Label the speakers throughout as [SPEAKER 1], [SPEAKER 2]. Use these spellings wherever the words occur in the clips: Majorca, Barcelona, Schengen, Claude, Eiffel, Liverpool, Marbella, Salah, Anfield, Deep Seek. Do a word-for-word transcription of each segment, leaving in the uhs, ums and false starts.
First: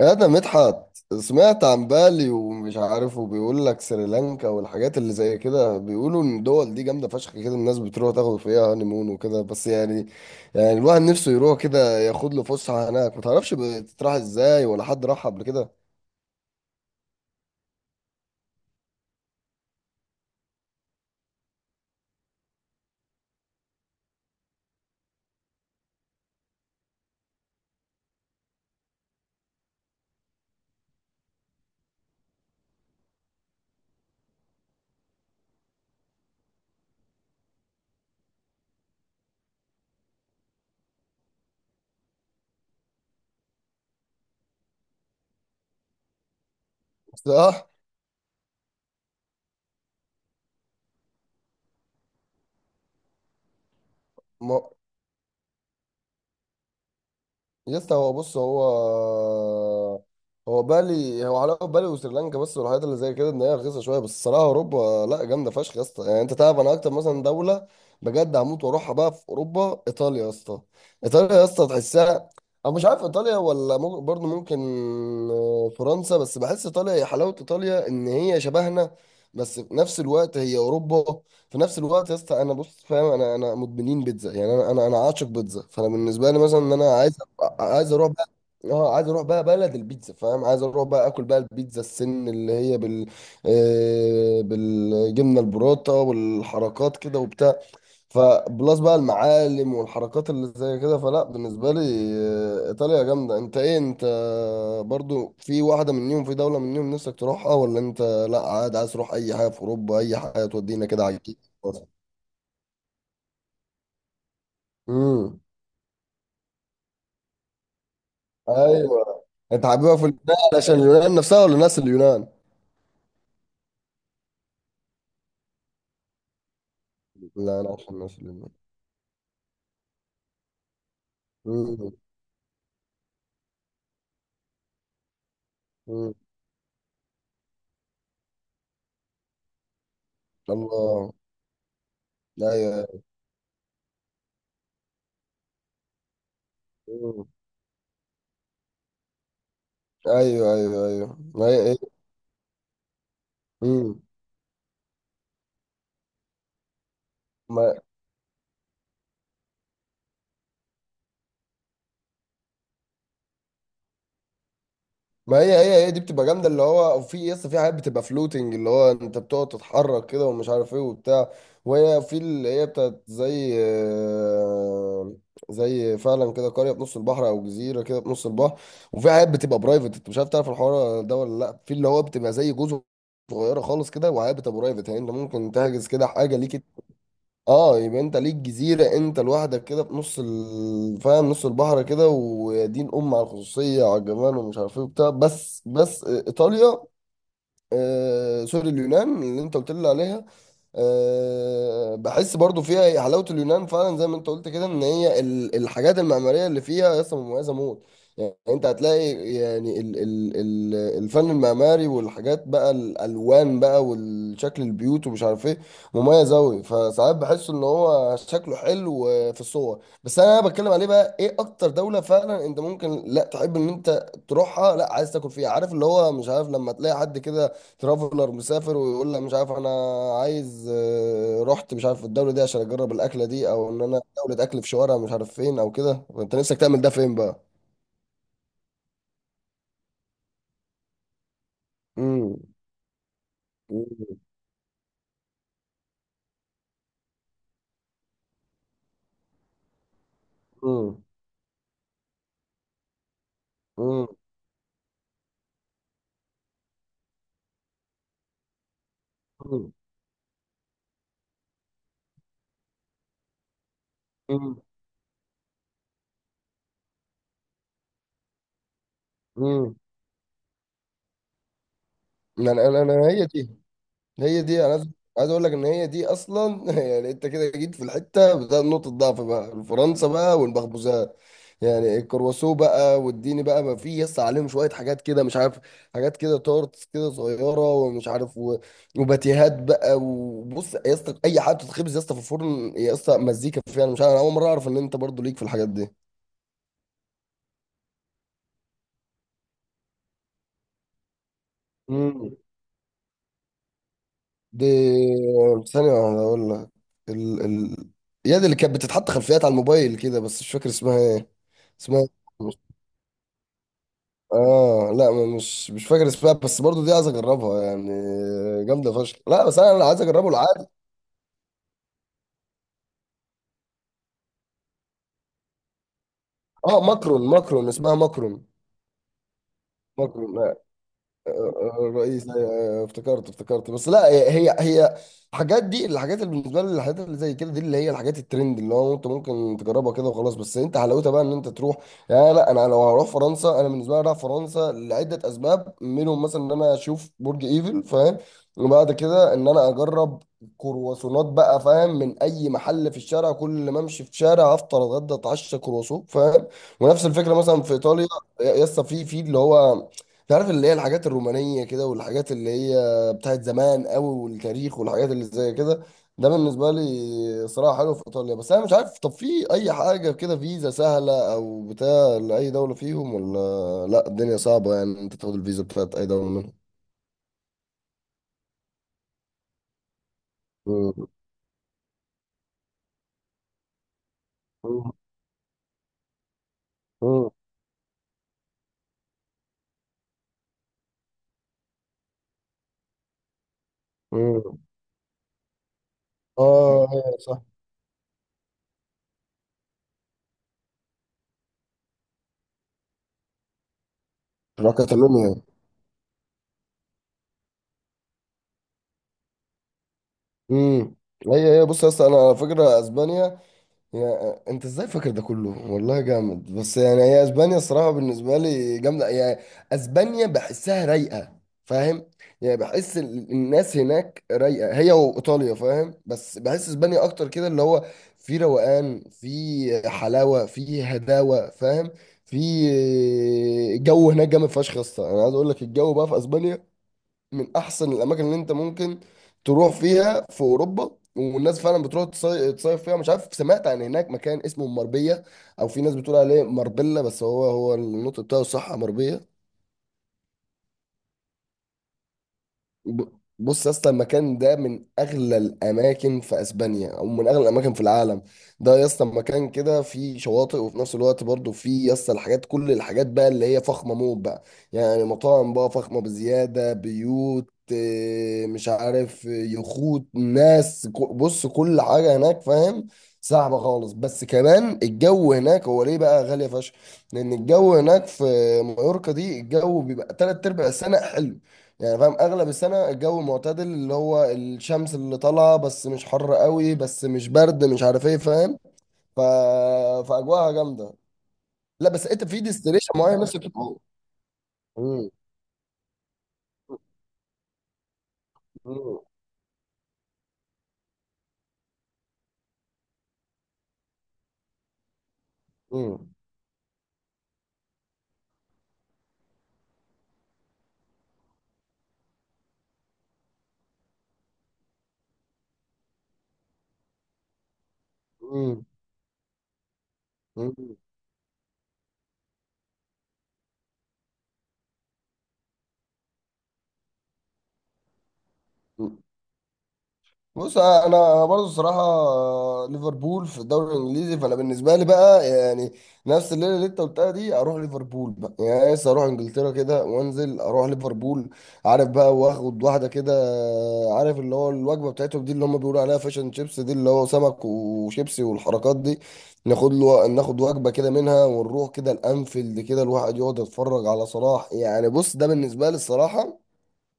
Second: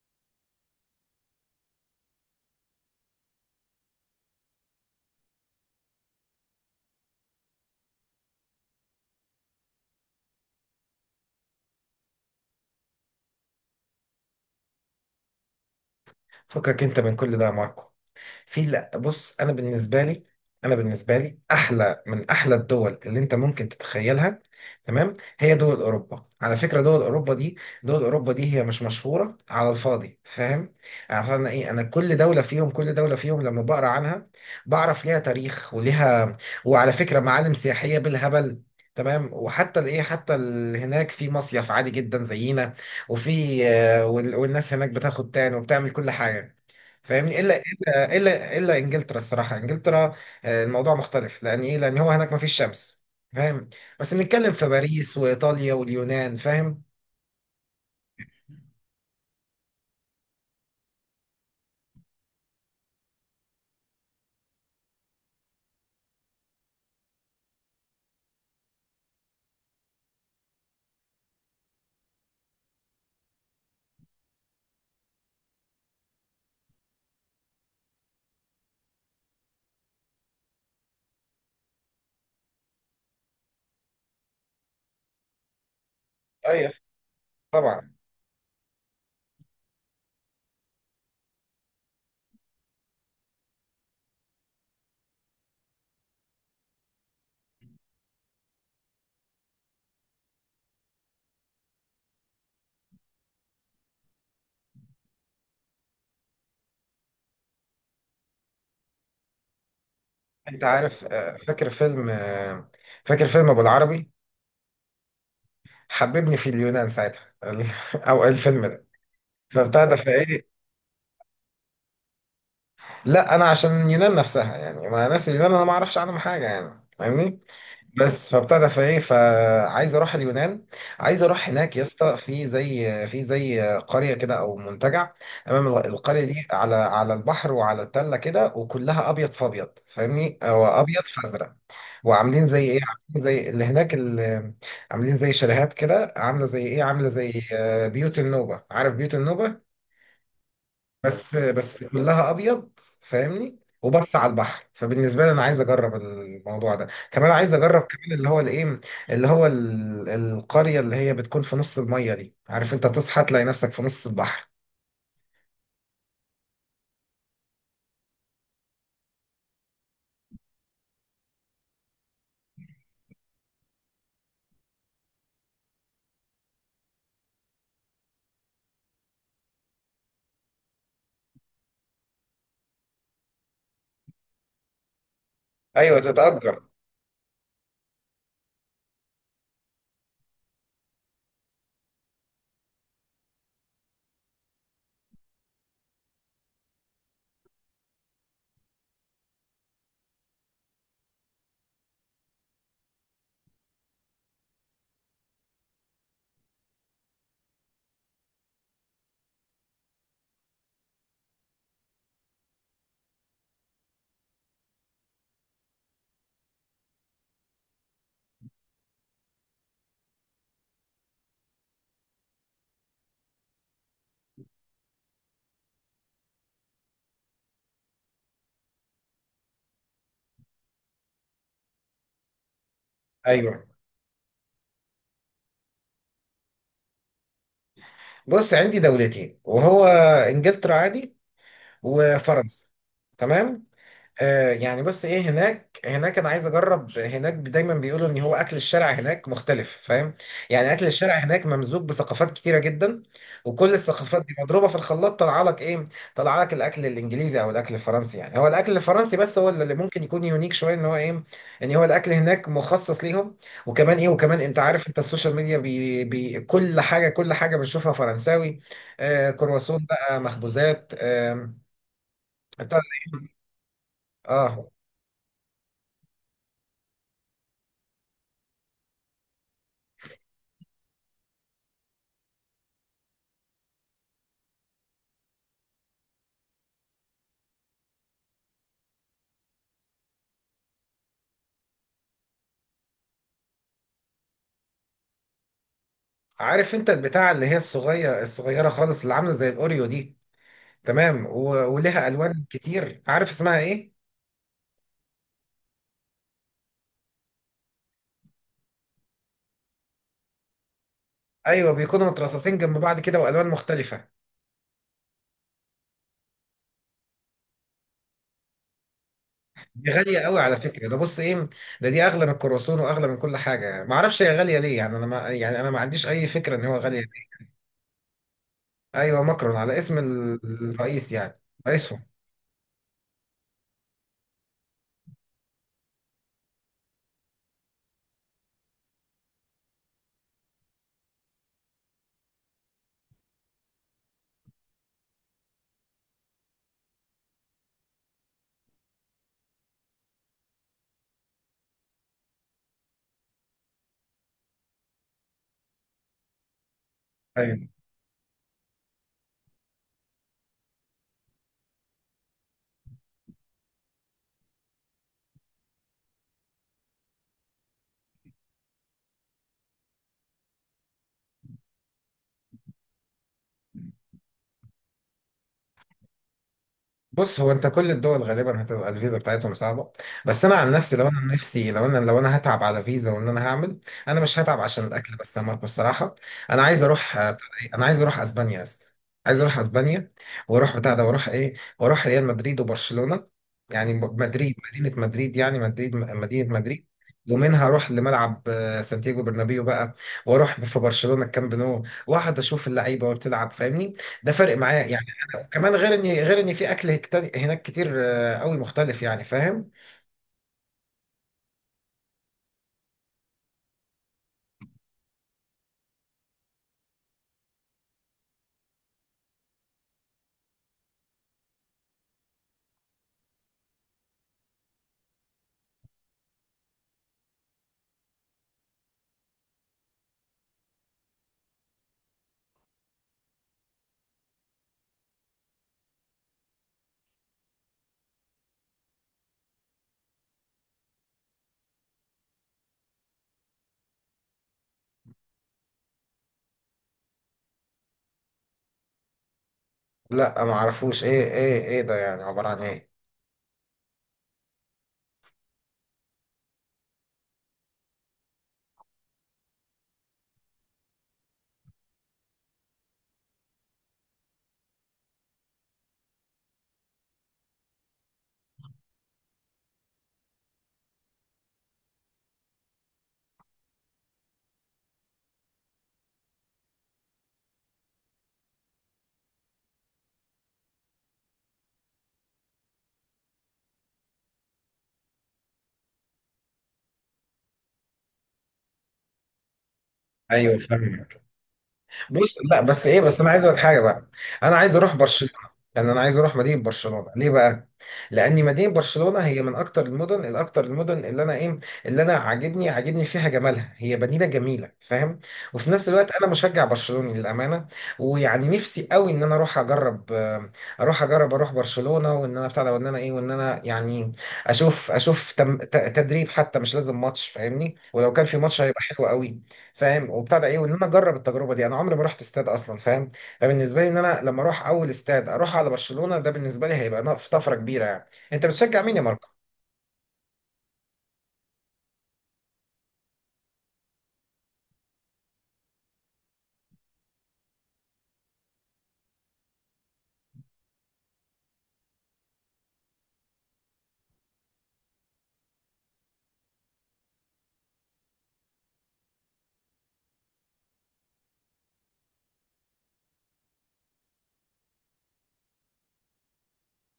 [SPEAKER 1] انا مدحت سمعت عن بالي، ومش عارف، وبيقول لك سريلانكا والحاجات اللي زي كده. بيقولوا ان الدول دي جامده فشخ كده، الناس بتروح تاخد فيها هانيمون وكده. بس يعني يعني الواحد نفسه يروح كده ياخد له فسحه هناك. ما تعرفش بتتراح ازاي، ولا حد راح قبل كده؟
[SPEAKER 2] فكك انت من كل ده يا ماركو. في لا، بص، انا بالنسبه لي انا بالنسبه لي احلى من احلى الدول اللي انت ممكن تتخيلها. تمام. هي دول اوروبا، على فكره دول اوروبا دي دول اوروبا دي هي مش مشهوره على الفاضي، فاهم؟ عارف انا ايه؟ انا كل دوله فيهم كل دوله فيهم لما بقرا عنها بعرف ليها تاريخ وليها، وعلى فكره معالم سياحيه بالهبل. تمام. وحتى الايه حتى ال- هناك في مصيف عادي جدا زينا، وفي آه، وال- والناس هناك بتاخد تان وبتعمل كل حاجه، فاهمني؟ الا
[SPEAKER 1] صح.
[SPEAKER 2] آه، الا الا انجلترا، الصراحه انجلترا آه، الموضوع مختلف، لان ايه، لان هو هناك مفيش شمس، فاهم؟ بس نتكلم في باريس وايطاليا واليونان، فاهم؟
[SPEAKER 1] يا اسطى، هو بص، هو هو بالي، هو علاقة بالي وسريلانكا بس والحاجات اللي زي كده، ان هي رخيصة شوية. بس الصراحة اوروبا لا، جامدة فشخ يا اسطى. يعني انت تعرف، انا اكتر مثلا دولة بجد هموت واروحها بقى في اوروبا، ايطاليا يا اسطى. ايطاليا يا اسطى تحسها. انا مش عارف ايطاليا، ولا ممكن برضه، ممكن آه، فرنسا. بس بحس ايطاليا، هي حلاوة ايطاليا ان هي شبهنا، بس في نفس الوقت هي اوروبا. في نفس الوقت يا اسطى انا بص، فاهم، انا انا مدمنين بيتزا. يعني انا انا انا عاشق بيتزا، فانا بالنسبه لي مثلا
[SPEAKER 2] ايوه
[SPEAKER 1] ان انا عايز أبقى-
[SPEAKER 2] طبعا.
[SPEAKER 1] عايز اروح بقى. اه، عايز اروح بقى بلد البيتزا، فاهم. عايز اروح بقى اكل بقى البيتزا السن اللي هي بال، آه بالجبنه البروتا والحركات كده وبتاع. فبلس بقى المعالم والحركات اللي زي كده. فلا، بالنسبة لي آه، إيطاليا جامدة. أنت إيه، أنت برضو في واحدة منيهم، في دولة منيهم نفسك تروحها؟ ولا أنت لا، عادي عايز تروح أي حاجة في أوروبا، أي حاجة
[SPEAKER 2] انت
[SPEAKER 1] تودينا
[SPEAKER 2] عارف،
[SPEAKER 1] كده على
[SPEAKER 2] آه،
[SPEAKER 1] الجديد.
[SPEAKER 2] فاكر فيلم آه، فاكر فيلم ابو العربي،
[SPEAKER 1] امم.
[SPEAKER 2] حببني في اليونان ساعتها ال- او الفيلم ده،
[SPEAKER 1] أيوه. أنت
[SPEAKER 2] فبتاع ده
[SPEAKER 1] حاببها في اليونان
[SPEAKER 2] فايه.
[SPEAKER 1] علشان اليونان نفسها، ولا ناس اليونان؟
[SPEAKER 2] لا انا عشان اليونان نفسها، يعني ما ناس اليونان انا ما اعرفش عنهم حاجه، يعني فاهمني.
[SPEAKER 1] لا، أنا عشان ناس
[SPEAKER 2] بس
[SPEAKER 1] اليونان.
[SPEAKER 2] فبتاع ده فايه، فعايز اروح اليونان، عايز اروح هناك يا
[SPEAKER 1] امم.
[SPEAKER 2] اسطى، في زي في زي قريه كده او منتجع. تمام. الغ-
[SPEAKER 1] امم.
[SPEAKER 2] القريه دي على على البحر وعلى التله كده، وكلها ابيض في ابيض فاهمني، او ابيض
[SPEAKER 1] الله.
[SPEAKER 2] في ازرق. وعاملين
[SPEAKER 1] أيوه،
[SPEAKER 2] زي ايه
[SPEAKER 1] أيوه.
[SPEAKER 2] عاملين زي اللي هناك اللي عاملين زي شاليهات كده، عامله زي ايه عامله
[SPEAKER 1] مم.
[SPEAKER 2] زي آه، بيوت النوبه، عارف بيوت النوبه؟
[SPEAKER 1] أيوه، أيوه، أيوه،
[SPEAKER 2] بس
[SPEAKER 1] ما هي
[SPEAKER 2] بس
[SPEAKER 1] إيه؟
[SPEAKER 2] كلها ابيض، فاهمني؟
[SPEAKER 1] مم.
[SPEAKER 2] وبس على البحر. فبالنسبه لي انا عايز اجرب الموضوع ده كمان، عايز اجرب كمان اللي هو الايه اللي هو ال- القريه اللي هي بتكون في نص الميه دي، عارف؟ انت تصحى تلاقي نفسك في نص البحر.
[SPEAKER 1] ما هي هي هي دي بتبقى جامده، اللي هو في يس، في حاجات بتبقى فلوتنج، اللي هو انت بتقعد تتحرك كده ومش عارف ايه وبتاع. وهي في اللي هي بتاعت زي، آه، زي فعلا كده، قريه في نص البحر، او جزيره كده في نص البحر. وفي حاجات بتبقى برايفت، انت مش عارف، تعرف الحوار ده ولا لا؟ في اللي هو بتبقى زي جزر صغيره خالص كده، وحاجات بتبقى برايفت يعني، انت ممكن تحجز
[SPEAKER 2] ايوه
[SPEAKER 1] كده حاجه
[SPEAKER 2] تتأجر.
[SPEAKER 1] ليك. اه، يبقى انت ليك جزيرة انت لوحدك كده في نص ال- فاهم، نص البحر كده، ويا دين ام على الخصوصية، على الجمال، ومش عارف ايه وبتاع. بس بس ايطاليا، آه سوري، اليونان اللي انت قلت لي عليها، آه بحس برضو فيها، هي حلاوة اليونان فعلا زي ما انت قلت كده، ان هي ال- الحاجات المعمارية اللي فيها اصلا مميزة موت. يعني انت هتلاقي يعني ال ال ال الفن المعماري والحاجات بقى، الالوان بقى والشكل البيوت، ومش عارف ايه، مميز اوي. فساعات بحس ان هو شكله حلو في الصور. بس انا بتكلم عليه بقى، ايه اكتر دولة فعلا انت ممكن لا تحب ان انت تروحها، لا عايز تاكل فيها، عارف اللي هو مش عارف، لما تلاقي حد كده ترافلر مسافر ويقول لك، مش عارف انا عايز، آه، رحت مش عارف الدوله دي عشان اجرب الاكله دي،
[SPEAKER 2] ايوه
[SPEAKER 1] او ان انا دوله اكل في شوارع مش عارف فين او كده. فانت نفسك تعمل ده فين بقى؟
[SPEAKER 2] بص عندي دولتين وهو، انجلترا عادي،
[SPEAKER 1] امم.
[SPEAKER 2] وفرنسا. تمام.
[SPEAKER 1] امم.
[SPEAKER 2] آه يعني بص ايه، هناك هناك انا عايز اجرب هناك. دايما بيقولوا ان هو اكل الشارع هناك مختلف، فاهم؟ يعني اكل الشارع هناك ممزوج بثقافات كتيره جدا، وكل
[SPEAKER 1] امم.
[SPEAKER 2] الثقافات دي مضروبه في الخلاط طلع لك ايه، طلع لك الاكل الانجليزي او الاكل الفرنسي. يعني هو الاكل الفرنسي بس هو
[SPEAKER 1] امم.
[SPEAKER 2] اللي ممكن يكون يونيك شويه، ان هو ايه، ان هو الاكل هناك مخصص ليهم. وكمان ايه وكمان انت عارف، انت السوشيال ميديا بي بي كل حاجه كل حاجه بنشوفها فرنساوي، آه
[SPEAKER 1] امم.
[SPEAKER 2] كرواسون بقى مخبوزات. آه
[SPEAKER 1] انا
[SPEAKER 2] بتاع-
[SPEAKER 1] انا أنا- هي دي، هي دي
[SPEAKER 2] اه
[SPEAKER 1] انا عايز، عايز اقول لك ان هي دي اصلا يعني انت كده جيت في الحته بتاعت نقطه ضعف بقى، فرنسا بقى والمخبوزات. يعني الكرواسو بقى واديني بقى، ما في يس عليهم شويه حاجات كده مش عارف، حاجات كده تورتس كده صغيره ومش عارف و- وباتيهات بقى. وبص يا اسطى، اي حاجه بتتخبز يا اسطى في الفرن يا اسطى، مزيكا فيها. انا مش عارف، انا اول مره اعرف ان انت برضو ليك في الحاجات دي.
[SPEAKER 2] عارف انت البتاع اللي هي الصغيرة الصغيرة خالص، اللي عاملة زي الأوريو دي؟ تمام. و... ولها
[SPEAKER 1] مم.
[SPEAKER 2] ألوان كتير، عارف اسمها ايه؟
[SPEAKER 1] دي، ثانيه واحدة اقول لك، ال ال يد اللي كانت بتتحط خلفيات على الموبايل كده، بس مش فاكر اسمها ايه.
[SPEAKER 2] ايوه
[SPEAKER 1] اسمها إيه؟
[SPEAKER 2] بيكونوا مترصصين
[SPEAKER 1] مش-
[SPEAKER 2] جنب بعض كده والوان مختلفه.
[SPEAKER 1] اه لا، ما- مش مش فاكر اسمها، بس برضو دي عايز اجربها يعني، جامده فشخ. لا بس انا، أنا
[SPEAKER 2] دي
[SPEAKER 1] عايز
[SPEAKER 2] غاليه
[SPEAKER 1] اجربه
[SPEAKER 2] قوي على
[SPEAKER 1] العادي.
[SPEAKER 2] فكره. ده بص ايه، ده دي اغلى من الكرواسون واغلى من كل حاجه، ما اعرفش هي غاليه ليه. يعني انا ما يعني انا ما عنديش اي فكره ان هو
[SPEAKER 1] اه،
[SPEAKER 2] غاليه
[SPEAKER 1] ماكرون.
[SPEAKER 2] ليه.
[SPEAKER 1] ماكرون اسمها ماكرون.
[SPEAKER 2] ايوه ماكرون، على اسم ال-
[SPEAKER 1] ماكرون
[SPEAKER 2] الرئيس يعني، رئيسهم.
[SPEAKER 1] الرئيس. أيوة، أيوة، افتكرت افتكرت. بس لا، هي هي هي الحاجات دي، الحاجات اللي بالنسبه لي الحاجات اللي زي كده دي، اللي هي الحاجات الترند، اللي هو انت ممكن تجربها كده وخلاص، بس انت حلاوتها بقى ان انت تروح. يعني لا، انا لو هروح فرنسا، انا بالنسبه لي رايح فرنسا لعده اسباب، منهم مثلا ان انا اشوف برج ايفل، فاهم، وبعد كده ان انا اجرب كرواسونات بقى، فاهم، من اي محل في الشارع. كل ما امشي في شارع افطر اتغدى اتعشى كرواسون، فاهم. ونفس الفكره مثلا
[SPEAKER 2] أيوة.
[SPEAKER 1] في ايطاليا، يسطا، في في اللي هو، تعرف اللي هي الحاجات الرومانية كده، والحاجات اللي هي بتاعت زمان قوي والتاريخ والحاجات اللي زي كده. ده بالنسبة لي صراحة حلو في إيطاليا. بس أنا مش عارف، طب في أي حاجة كده فيزا سهلة أو بتاع لأي دولة فيهم ولا لأ؟ الدنيا صعبة يعني، أنت تاخد الفيزا بتاعت أي دولة منهم؟
[SPEAKER 2] بص هو انت كل الدول غالبا هتبقى الفيزا بتاعتهم صعبه. بس انا عن نفسي
[SPEAKER 1] مم.
[SPEAKER 2] لو انا عن نفسي لو انا لو انا هتعب على فيزا وان انا هعمل، انا مش هتعب عشان
[SPEAKER 1] مم.
[SPEAKER 2] الاكل بس يا ماركو الصراحه. انا عايز اروح آه،
[SPEAKER 1] مم.
[SPEAKER 2] بتاع ده ايه؟ انا عايز اروح اسبانيا يا اسطى، عايز اروح اسبانيا، واروح بتاع ده، واروح ايه، واروح ريال مدريد وبرشلونه. يعني م- مدريد
[SPEAKER 1] مم.
[SPEAKER 2] مدينه مدريد يعني مدريد م- مدينه مدريد.
[SPEAKER 1] آه، أيوة صح.
[SPEAKER 2] ومنها اروح لملعب آه، سانتياغو برنابيو بقى. واروح في برشلونه الكامب نو، واقعد اشوف اللعيبه وبتلعب فاهمني؟ ده فرق معايا يعني.
[SPEAKER 1] راكاتالونيا.
[SPEAKER 2] كمان غير ان غير ان في اكل هكت- هناك كتير آه، قوي مختلف، يعني فاهم؟
[SPEAKER 1] امم. هي هي بص يا اسطى، انا على فكره اسبانيا، يا انت ازاي فاكر ده كله، والله جامد. بس يعني هي اسبانيا الصراحه بالنسبه لي جامده. يعني اسبانيا بحسها رايقه، فاهم. يعني بحس ال- الناس هناك رايقه، هي وايطاليا فاهم، بس بحس اسبانيا اكتر كده، اللي هو في روقان، في حلاوه، في هداوه، فاهم. في جو هناك جامد فشخ يا اسطى. انا عايز اقول لك، الجو بقى في اسبانيا من احسن الاماكن اللي انت ممكن تروح فيها في اوروبا، والناس فعلا بتروح تصي- تصيف فيها. مش عارف، سمعت عن هناك مكان اسمه مربيه، او في ناس بتقول عليه مربله، بس هو، هو النطق بتاعه صح مربيه.
[SPEAKER 2] لا ما اعرفوش، ايه ايه ايه ده يعني؟ عبارة عن ايه؟
[SPEAKER 1] ب- بص يا اسطى، المكان ده من اغلى الاماكن في اسبانيا، او من اغلى الاماكن في العالم. ده يا اسطى مكان كده فيه شواطئ، وفي نفس الوقت برضه فيه يا اسطى الحاجات، كل الحاجات بقى اللي هي فخمه موت بقى. يعني مطاعم بقى فخمه بزياده، بيوت، آه، مش عارف، آه، يخوت، ناس ك- بص كل حاجه هناك، فاهم، صعبه خالص. بس كمان الجو هناك، هو ليه بقى غاليه فشخ؟ لان الجو هناك في مايوركا دي، الجو بيبقى تلات ارباع السنه حلو. يعني فاهم، اغلب السنه الجو معتدل، اللي هو الشمس اللي طالعه بس مش حر قوي، بس مش برد، مش عارف ايه، فاهم. ف... فاجواها
[SPEAKER 2] ايوه
[SPEAKER 1] جامده.
[SPEAKER 2] فاهم.
[SPEAKER 1] لا بس انت
[SPEAKER 2] بص
[SPEAKER 1] في
[SPEAKER 2] لا بس
[SPEAKER 1] ديستليشن
[SPEAKER 2] ايه،
[SPEAKER 1] معين
[SPEAKER 2] بس انا عايز
[SPEAKER 1] نفسك
[SPEAKER 2] اقول لك
[SPEAKER 1] تبقى.
[SPEAKER 2] حاجه بقى، انا عايز اروح
[SPEAKER 1] مم.
[SPEAKER 2] برشلونه. يعني انا عايز اروح مدينه برشلونه. ليه بقى؟ لان مدينه
[SPEAKER 1] مم.
[SPEAKER 2] برشلونه هي من اكتر المدن الاكتر المدن اللي انا ايه، اللي انا عاجبني عاجبني فيها جمالها، هي مدينه جميله، فاهم؟ وفي نفس
[SPEAKER 1] مم.
[SPEAKER 2] الوقت انا مشجع برشلوني للامانه، ويعني نفسي قوي ان انا اروح اجرب آه، اروح اجرب اروح برشلونه، وان انا بتاع ده، وان انا ايه، وان انا يعني اشوف اشوف تم- ت- تدريب حتى، مش لازم ماتش فاهمني؟ ولو كان في ماتش هيبقى حلو قوي فاهم. وبتاع ده ايه، وان
[SPEAKER 1] مم.
[SPEAKER 2] انا اجرب التجربه دي، انا عمري ما رحت استاد اصلا فاهم. فبالنسبه لي ان انا لما اروح اول استاد اروح على برشلونه ده، بالنسبه لي هيبقى نقف- طفره كبيره يعني. انت بتشجع مين
[SPEAKER 1] مم.
[SPEAKER 2] يا ماركو؟
[SPEAKER 1] بص انا برضو الصراحه، ليفربول في الدوري الانجليزي. فانا بالنسبه لي بقى يعني، نفس الليله اللي انت قلتها دي، اروح ليفربول بقى. يعني لسه اروح انجلترا كده وانزل اروح ليفربول، عارف بقى، واخد واحده كده، عارف اللي هو الوجبه بتاعتهم دي اللي هم بيقولوا عليها فاشن شيبس دي، اللي هو سمك وشيبسي والحركات دي. ناخد له، ناخد وجبه كده منها، ونروح كده الانفيلد كده، الواحد يقعد يتفرج على صلاح. يعني بص، ده بالنسبه لي الصراحه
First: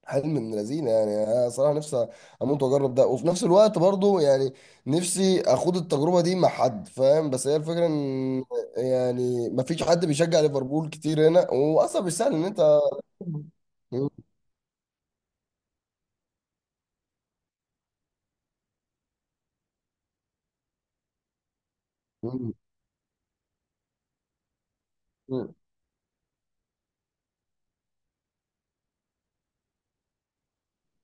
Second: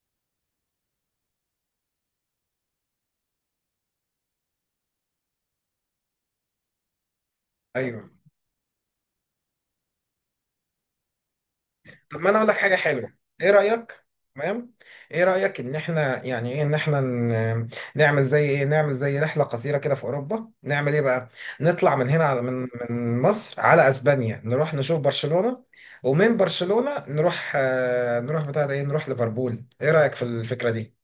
[SPEAKER 1] حلم من لذينه. يعني انا صراحه نفسي اموت واجرب ده، وفي نفس الوقت برضو يعني، نفسي اخوض التجربه دي مع حد، فاهم. بس هي الفكره
[SPEAKER 2] ايوه،
[SPEAKER 1] ان يعني، ما فيش حد بيشجع ليفربول كتير هنا، واصلا مش
[SPEAKER 2] طب ما
[SPEAKER 1] سهل
[SPEAKER 2] انا
[SPEAKER 1] ان
[SPEAKER 2] اقول لك حاجه
[SPEAKER 1] انت.
[SPEAKER 2] حلوه. ايه رايك؟ تمام. ايه رايك ان احنا يعني ايه، ان احنا ن- نعمل زي ايه نعمل زي رحله قصيره كده في اوروبا، نعمل ايه بقى، نطلع من هنا على من من مصر على اسبانيا، نروح نشوف برشلونه، ومن برشلونه نروح آه، نروح بتاع ده ايه نروح ليفربول. ايه رايك في الفكره دي؟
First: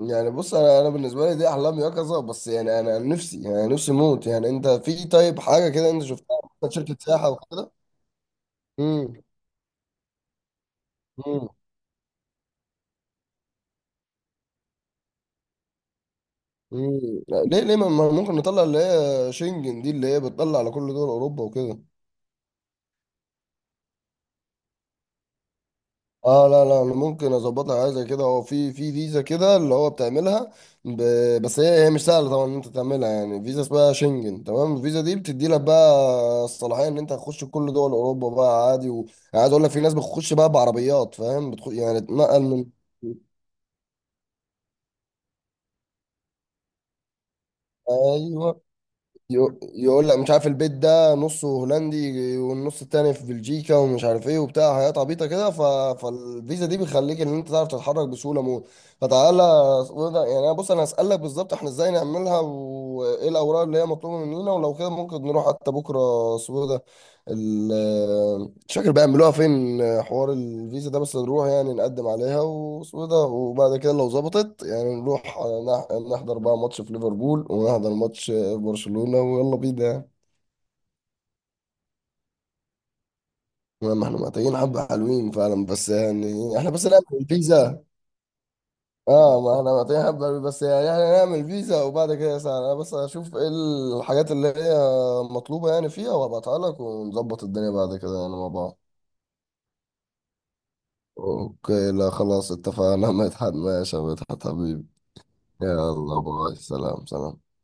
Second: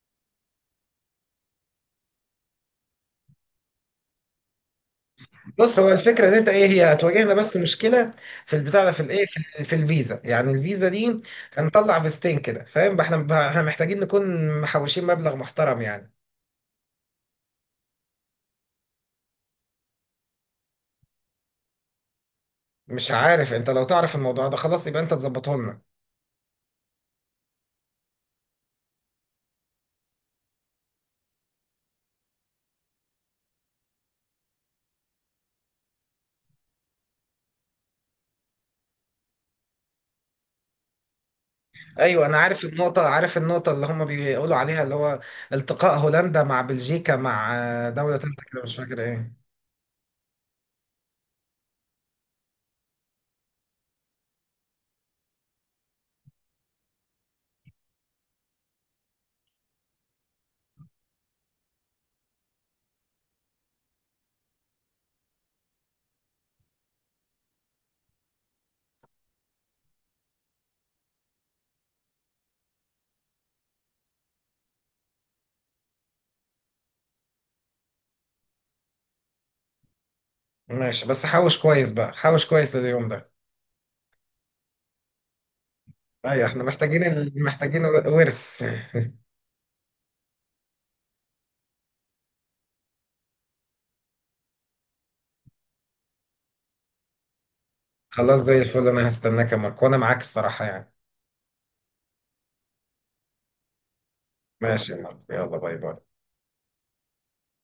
[SPEAKER 1] يعني بص، انا انا بالنسبه لي دي احلام يقظه. بس يعني انا نفسي، يعني نفسي موت. يعني انت في طيب حاجه
[SPEAKER 2] بص هو
[SPEAKER 1] كده انت
[SPEAKER 2] الفكره ان
[SPEAKER 1] شفتها؟
[SPEAKER 2] انت ايه،
[SPEAKER 1] مثلاً
[SPEAKER 2] هي
[SPEAKER 1] شركه سياحه
[SPEAKER 2] هتواجهنا بس
[SPEAKER 1] وكده.
[SPEAKER 2] مشكله في البتاع ده، في
[SPEAKER 1] امم.
[SPEAKER 2] الايه، في, ال- في الفيزا. يعني الفيزا دي
[SPEAKER 1] امم.
[SPEAKER 2] هنطلع فيزتين كده فاهم؟ احنا احنا محتاجين نكون محوشين مبلغ محترم يعني.
[SPEAKER 1] امم. ليه ليه ما ما ممكن نطلع اللي هي شنجن دي، اللي هي بتطلع على كل دول اوروبا وكده.
[SPEAKER 2] مش عارف، انت لو تعرف الموضوع ده خلاص يبقى انت تظبطه لنا.
[SPEAKER 1] اه لا لا، انا ممكن اظبطها، حاجه زي كده. هو في، في فيزا كده اللي هو بتعملها، ب... بس هي، هي مش سهله طبعا ان انت تعملها. يعني فيزا اسمها شنجن، تمام. الفيزا دي بتدي لك بقى الصلاحيه ان انت تخش كل دول اوروبا بقى عادي و... يعني عايز اقول لك، في ناس بتخش بقى بعربيات فاهم، بتخش يعني
[SPEAKER 2] ايوه انا
[SPEAKER 1] تنقل
[SPEAKER 2] عارف
[SPEAKER 1] من،
[SPEAKER 2] النقطه عارف النقطه اللي هم بيقولوا عليها، اللي هو التقاء هولندا مع بلجيكا مع آه، دوله تالته
[SPEAKER 1] ايوه.
[SPEAKER 2] كده، مش فاكر ايه.
[SPEAKER 1] يقو- يقول لك مش عارف، البيت ده نصه هولندي والنص التاني في بلجيكا، ومش عارف ايه وبتاع، حاجات عبيطه كده. ف... فالفيزا دي بتخليك ان انت تعرف تتحرك بسهوله موت. فتعالى اسمه ده- يعني انا بص، انا هسألك بالظبط احنا ازاي نعملها، وايه الاوراق اللي هي مطلوبه مننا، ولو كده ممكن نروح حتى بكره، اسمه إيه ده، ال- مش فاكر بيعملوها فين، حوار الفيزا ده. بس نروح يعني نقدم عليها، واسمه إيه ده، وبعد كده لو ظبطت يعني نروح نح- نحضر بقى ماتش في ليفربول، ونحضر ماتش برشلونة، ويلا بينا يعني.
[SPEAKER 2] ماشي بس حوش كويس بقى، حوش كويس لليوم ده.
[SPEAKER 1] ما احنا محتاجين حبة حلوين فعلا، بس
[SPEAKER 2] ايوه
[SPEAKER 1] يعني
[SPEAKER 2] احنا
[SPEAKER 1] احنا بس
[SPEAKER 2] محتاجين
[SPEAKER 1] نعمل
[SPEAKER 2] ال- محتاجين
[SPEAKER 1] فيزا.
[SPEAKER 2] ورث.
[SPEAKER 1] اه، ما احنا محتاجين حبة حلوين، بس يعني احنا نعمل فيزا، وبعد كده ساعة انا بس اشوف ايه الحاجات اللي هي مطلوبة يعني فيها، وابعتها لك، ونظبط الدنيا بعد كده يعني
[SPEAKER 2] خلاص
[SPEAKER 1] مع
[SPEAKER 2] زي
[SPEAKER 1] بعض.
[SPEAKER 2] الفل، انا هستناك يا ماركو وانا معاك الصراحة يعني.
[SPEAKER 1] اوكي، لا خلاص، اتفقنا. مدحت، ماشي يا مدحت حبيبي.
[SPEAKER 2] ماشي يا ماركو، يلا باي باي.
[SPEAKER 1] يلا باي، سلام، سلام.